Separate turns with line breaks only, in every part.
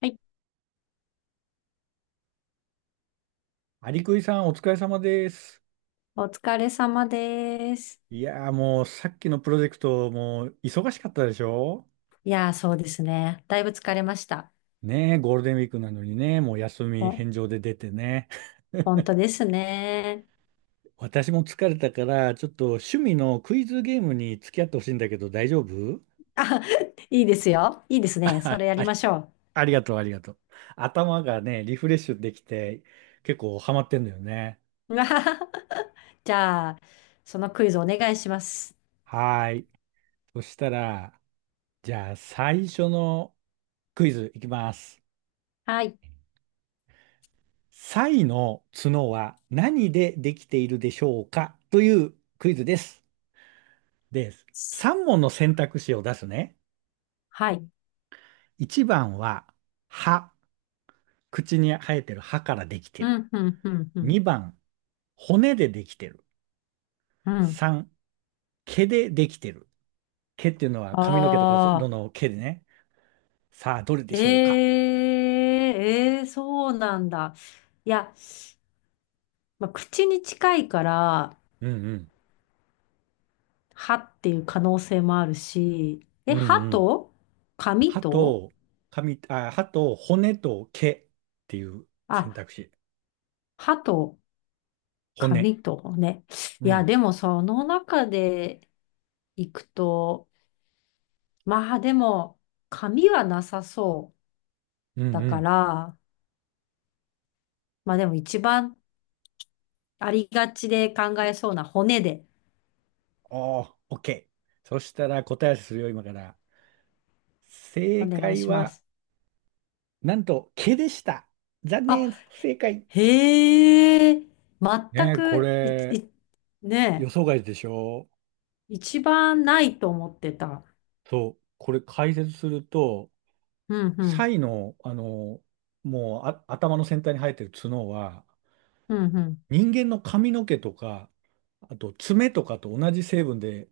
はい、
アリクイさん、お疲れ様です。
お疲れ様です。
いやー、もうさっきのプロジェクト、もう忙しかったでしょ？
いやー、そうですね。だいぶ疲れました。
ねえ、ゴールデンウィークなのにね、もう休
ほ、
み返上で出てね。
本当ですね。
私も疲れたから、ちょっと趣味のクイズゲームに付き合ってほしいんだけど、大丈夫？
あ、いいですよ。いいですね。それ
あ、
や
あ
り
り
ましょ
ありがとう、ありがとう。頭がね、リフレッシュできて、結構ハマってんだよね。
う。うわはは。じゃあ、そのクイズお願いします。
はーい。そしたら、じゃあ最初のクイズいきます。
はい。
サイの角は何でできているでしょうかというクイズです。で、3問の選択肢を出すね。
はい。
1番は歯、口に生えてる歯からできて
う
る。
ん、うん、うん、うん。
2番、骨でできてる。
うん。
3、毛でできてる。毛っていうのは髪の毛とかそ
あ
の
あ、
の毛でね。さあ、どれで
へ
しょうか？
え、ええ、そうなんだ。いや、まあ、口に近いから、
うんうん。
歯っていう可能性もあるし、え、
うんうん。
髪
歯
と
と髪、あ、歯と骨と毛っていう選
あ、
択肢。
歯と
骨。
髪とね。
う
いや、
ん。
でもその中で行くと、まあでも髪はなさそ
う
う
ん
だ
う
か
ん。
ら、まあでも一番ありがちで考えそうな骨で
おー、OK。そしたら答え合わせするよ、今から。
お
正
願い
解
しま
は、
す。
なんと、毛でした。残
あ、
念、不正解。
へえ、全
ねえ、こ
く、
れ、
い、ね
予想外でしょ？
え、一番ないと思ってた。
そう、これ解説すると、
うんう
サ
ん、
イの、あの、もうあ、頭の先端に生えてる角は、
うんうん。
人間の髪の毛とか、あと爪とかと同じ成分で、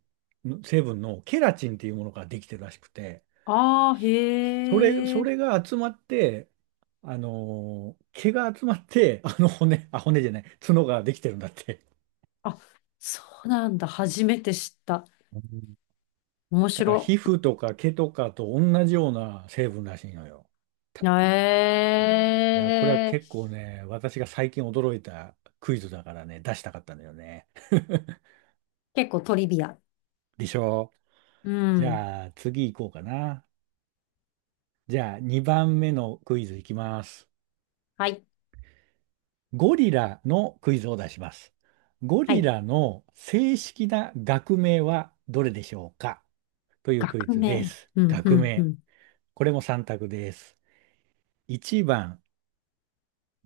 成分のケラチンっていうものができてるらしくて、
ああ、
それ、
へ
そ
え。
れが集まって、毛が集まって、あの骨、あ、骨じゃない、角ができてるんだって。
あ、そうなんだ。初めて知った。
うん。
面
だから
白。
皮膚とか毛とかと同じような成分らしいのよ。
え
いや、これは
え。
結構ね、私が最近驚いたクイズだからね、出したかったんだよね。
結構トリビア。
でしょ
う
う？じ
ん。
ゃあ次行こうかな。じゃあ2番目のクイズいきます。
はい。
ゴリラのクイズを出します。ゴ
は
リ
い。
ラの正式な学名はどれでしょうかというクイ
学
ズで
名。
す。
うん、う
学
ん、う
名。
ん。
これも3択です。1番、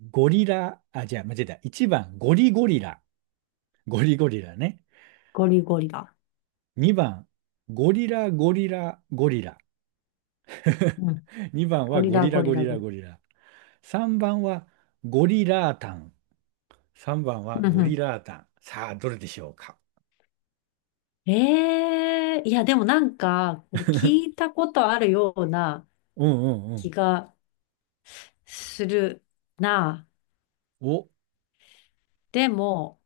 ゴリラ、あ、じゃあ、間違えた。1番、ゴリゴリラ。ゴリゴリラね。
ゴリゴリラ。
2番、ゴリラゴリラゴリラ。
うん。
2番
ゴ
は
リ
ゴ
ラ、
リラ
ゴリ
ゴリ
ラ、ゴ
ラ
リラ。
ゴリラ。3番はゴリラータン。3番
う
は
ん、う
ゴリ
ん。
ラータン。さあ、どれでしょうか？
ええ。いや、でもなんか、これ聞いたことあるような
うんうんう
気
ん。
がするな。
お、
でも、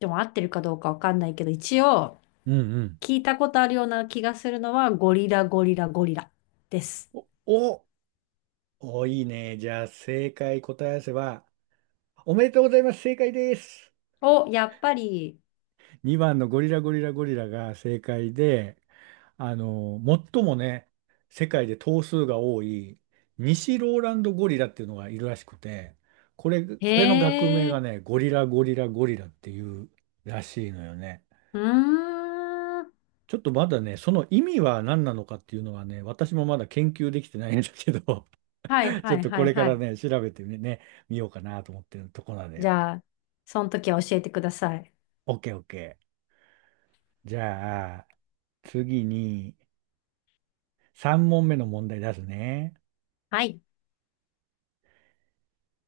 でも合ってるかどうかわかんないけど、一応、
うんうん。
聞いたことあるような気がするのは、ゴリラゴリラゴリラです。
お、お、お、いいね。じゃあ、正解答え合わせは、おめでとうございます。正解です。
お、やっぱり、
2番のゴリラゴリラゴリラが正解で、あの、最もね、世界で頭数が多い、西ローランドゴリラっていうのがいるらしくて、これの学名
へ
が
え、
ね、ゴリラゴリラゴリラっていうらしいのよね。
うーん。
ちょっとまだね、その意味は何なのかっていうのはね、私もまだ研究できてないんだけど、
はい
ち
は
ょっ
い
と
は
こ
い
れか
は
ら
い。
ね、調べてね、見ようかなと思ってるとこなんだ
じ
よ。
ゃあ、その時は教えてください。
オッケーオッケー。じゃあ、次に3問目の問題出すね。
はい。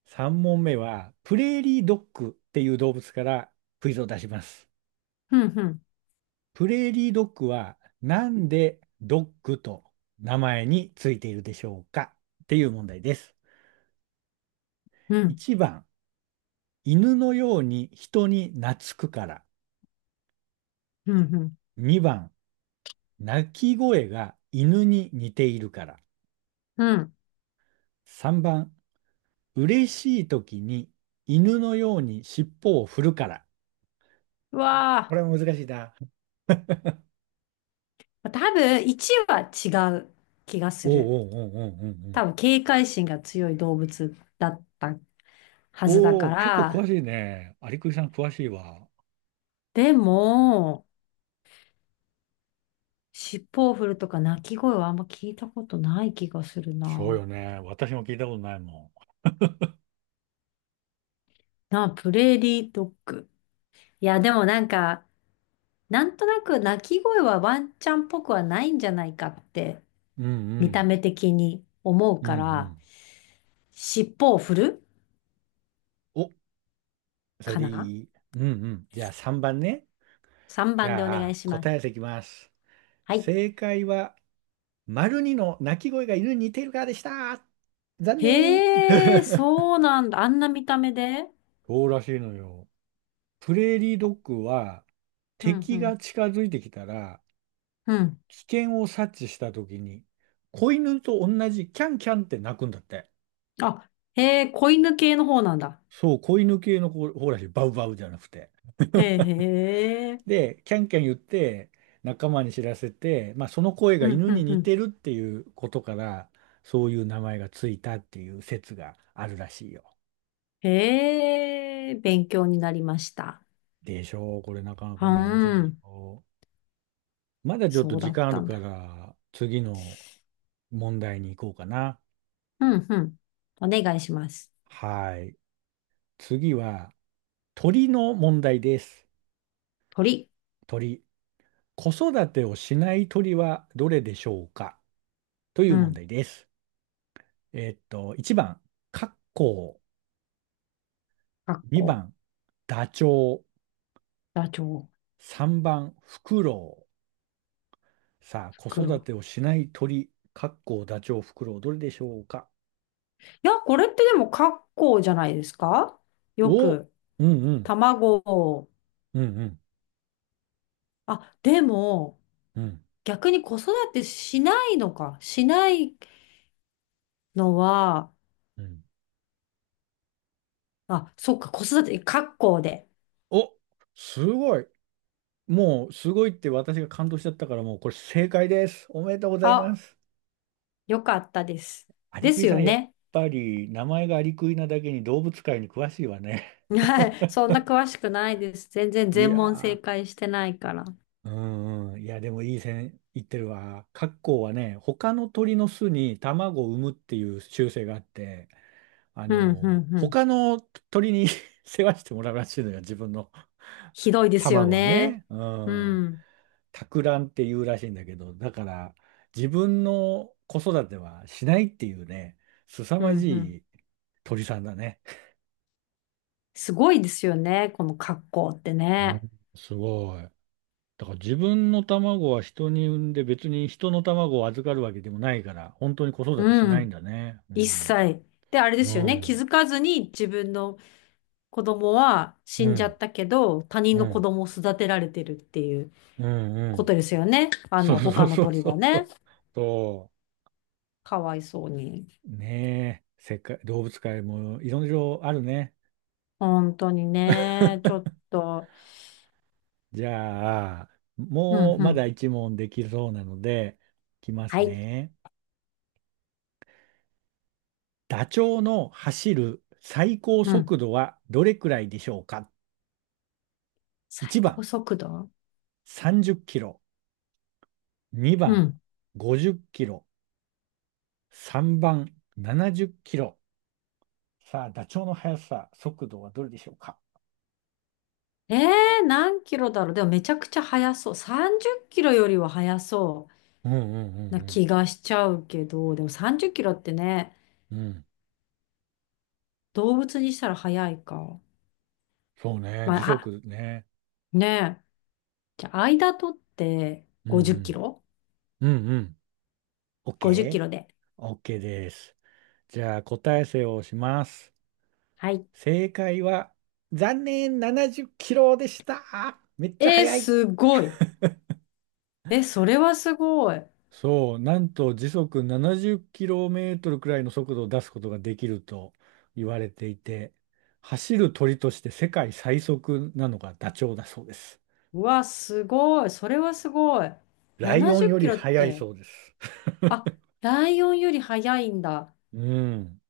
3問目は、プレーリードッグっていう動物からクイズを出します。
ふんふん、
プレーリードッグはなんでドッグと名前についているでしょうかっていう問題です。
うん、
1番、犬のように人に懐くから。
ふんふん、
2番、鳴き声が犬に似ているから。
うん。
3番、嬉しい時に犬のように尻尾を振るから。
う
こ
わ
れは難しいな。
あ、多分1は違う気が
お
する。
うおうおうおうおう
多分警戒心が強い動物だったは
お
ずだ
う。お
か
お、結構詳
ら、
しいね。有久さん詳しいわ。
でも、尻尾を振るとか鳴き声はあんま聞いたことない気がする
そう
な。
よね。私も聞いたことないも
なあ、プレーリードッグ。いや、でもなんか、なんとなく鳴き声はワンちゃんっぽくはないんじゃないかって、
ん。うんう
見た
ん。
目的に思う
うんう
から、
ん。
尻尾を振る
お、それ
か
で
な？
いい。うんうん。じゃあ3番ね。
3
じ
番でお
ゃ
願い
あ
しま
答
す。
え合わせいきます。
はい。
正解は、丸二の鳴き声が犬に似ているからでした。残念。
へえ、そうなんだ。あんな見た目で。
そうらしいのよ。プレーリードッグは
うん、う
敵
ん、
が近づいてきたら
うん。
危険を察知した時に子犬と同じキャンキャンって鳴くんだって。
あ、へえ、子犬系の方なんだ。
そう、子犬系の子ほらしい、バウバウじゃなくて。
へえ、へえ。
で、キャンキャン言って仲間に知らせて、まあ、その声
う
が
ん、
犬
う
に
ん、う
似
ん。
てるっていうことからそういう名前がついたっていう説があるらしいよ。
へえ、勉強になりました。
でしょう？これなかな
う
かね、面白いでし
ん、
ょう。まだちょっと
そうだ
時
っ
間あ
た
る
ん
か
だ。
ら次の問題に行こうかな。
うん、うん。お願いします。
はい。次は鳥の問題です。
鳥。
鳥。子育てをしない鳥はどれでしょうかとい
う
う問
ん。
題です。1番、カッコ
カッ
ウ。2
コ、
番、ダチョウ。
ダチョウ、
3番、フクロウ。さあ、子育
黒。
てをしない鳥、カッコウ、ダチョウ、フクロウ、どれでしょうか？
いや、これってでもカッコじゃないですか？よ
お、う
く、
んうん、
卵を。
うんうん、
あ、でも、
うん、
逆に子育てしないのか。しないのは、
うん。
あ、そっか、子育て、カッコで。
お、すごい。もうすごいって私が感動しちゃったからもうこれ正解です。おめでとうございま
あ、
す。
よかったです。
アリ
で
クイ
す
さ
よ
んやっ
ね。
ぱり名前がアリクイなだけに動物界に詳しいわね。
はい。そんな詳しくないです。全然
い
全問正
や
解してないから。
ー、うんうん、いやでもいい線いってるわ。カッコウはね、他の鳥の巣に卵を産むっていう習性があって、あ
うん、う
の
ん、うん。
他の鳥に 世話してもらうらしいのよ、自分の
ひどいですよ
卵は
ね。
ね。う
う
ん。
ん、
托卵っていうらしいんだけど、だから自分の子育てはしないっていうね、凄
う
ま
ん、
じ
うん。
い鳥さんだね。
すごいですよね。この格好って
うん。
ね。
すごい。だから自分の卵は人に産んで別に人の卵を預かるわけでもないから、本当に子育てし
う
ないん
ん。
だね。う
一
ん。
切。で、あれですよ
う
ね。気
ん。
づかずに自分の子供は死
う
んじゃ
ん。
ったけど、他人
う
の子
ん。
供を育てられてるっていう
うん。う
こと
ん。
ですよね。あ
そう
の、
そ
他
う
の
そう
鳥
そ
は
うそ
ね。
う。そ
かわいそうに。
う。ねえ。世界、動物界もいろいろあるね。
本当にね。ちょっと。
じゃあ、
うん、
もう
う
まだ
ん。
一問できそうなので、いきま
は
す
い。
ね。ダチョウの走る最高
うん。
速度はどれくらいでしょうか？ 1
最高
番
速度。
30キロ、2
う
番
ん。
50キロ、3番70キロ。さあ、ダチョウの速さ、速度はどれでしょうか？
何キロだろう。でもめちゃくちゃ速そう。30キロよりは速そ
うんうん
うな
うん
気がしちゃうけど、でも30キロってね、
うん。うん。
動物にしたら速いか。
そうね。
ま
時
あ、あ、
速ね。
ねえ。じゃあ、間取って
うん
50キロ？
うん。うんうん。
50 キロ
OK?OK
で。
です。じゃあ、答え伏せをします。
はい。
正解は、残念、70キロでした。めっちゃ
えー、
速い。
すごい。え、それはすごい。
そう、なんと時速70キロメートルくらいの速度を出すことができると言われていて、走る鳥として世界最速なのがダチョウだそうです。
うわ、すごい。それはすごい。
ライオ
70
ン
キ
より
ロっ
速い
て、
そうです。
あ、ライオンより速いんだ。
うん。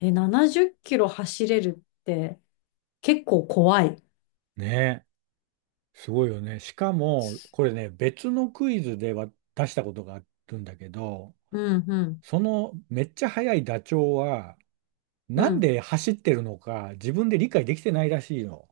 え、70キロ走れるって結構怖い。
ね。すごいよね。しかも、これね、別のクイズでは出したことがあるんだけど、
うん、うん、
そのめっちゃ速いダチョウは、
う
なん
ん。
で走ってるのか自分で理解できてないらしいの。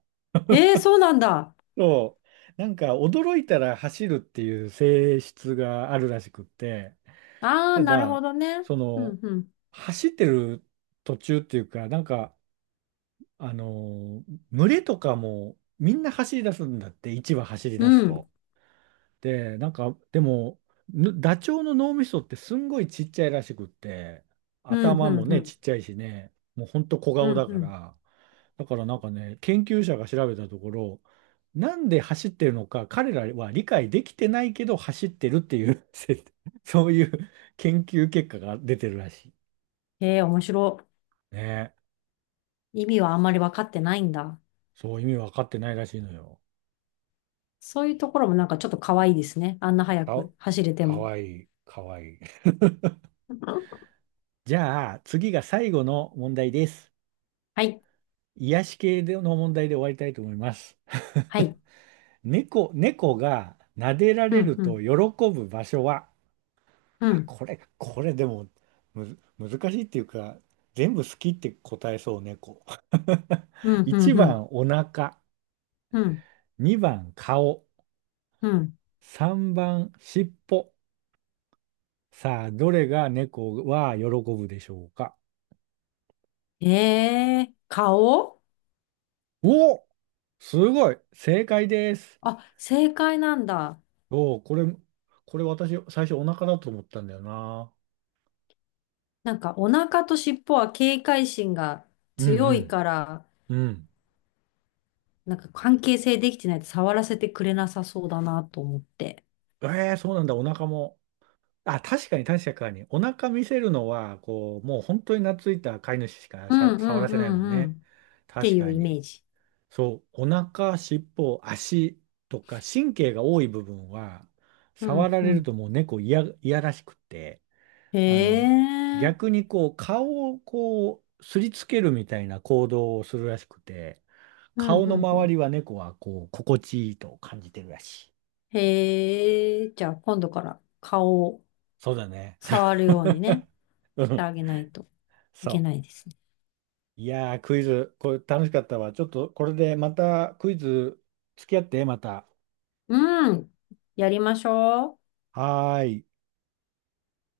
えー、そうなんだ。
そう。なんか驚いたら走るっていう性質があるらしくって、
ああ、
た
なるほ
だ、
どね。
そ
う
の、
ん、うん、
走ってる途中っていうか、なんか、あの、群れとかもみんな走り出すんだって、一羽走り
う
出す
ん、
と。で、なんか、でも、ダチョウの脳みそってすんごいちっちゃいらしくって、
うん、
頭
う
も
ん、う
ね、
ん、
ちっちゃいしね、もうほんと小
う
顔
ん。
だか
うん。
ら、だからなんかね、研究者が調べたところ、なんで走ってるのか、彼らは理解できてないけど走ってるっていう そういう研究結果が出てるらし
面白
い。ね。
い。意味はあんまり分かってないんだ。
そう意味分かってないらしいのよ。
そういうところもなんかちょっと可愛いですね。あんな早
か、
く走れて
か
も。
わいい、かわいい。じゃあ、次が最後の問題です。
はい、
癒し系での問題で終わりたいと思います。
はい。
猫が撫でら
う
れ
ん、
る
う
と
ん、
喜ぶ場所は、
う
あ、
ん、
これでもむず、難しいっていうか、全部好きって答えそう、猫。
う ん、う
1
ん、うん、
番、お腹。
うん。
2番、顔。
うん。
3番、尻尾。さあ、どれが猫は喜ぶでしょうか。
顔。
おお、すごい、正解です。
あ、正解なんだ。
おお、これ私、最初お腹だと思ったんだよな。
なんかお腹と尻尾は警戒心が
う
強い
ん
から、
うん。うん。
なんか関係性できてないと触らせてくれなさそうだなと思って。
ええそうなんだ、お腹も。あ、確かに確かに。お腹見せるのは、こう、もう本当に懐いた飼い主しか
うんう
触
ん
ら
う
せないもん
んうん。
ね。
って
確
いう
か
イメ
に。
ージ。
そう、お腹、尻尾、足とか、神経が多い部分は、
う
触
ん
られ
う
る
ん。
ともう猫いや、いやらしくって、
へ
あの、
え。
逆にこう、顔をこう、すりつけるみたいな行動をするらしくて、
うん
顔
う
の
んう
周
ん。
りは猫はこう、心地いいと感じてるらしい。
へえ。じゃあ今度から顔を
そうだね。
触るようにね、
う
して
ん。
あげないといけ
そ
ないですね。
う。いやー、クイズ、これ楽しかったわ。ちょっとこれでまたクイズ付き合って、また。
うん。やりましょう。
はーい。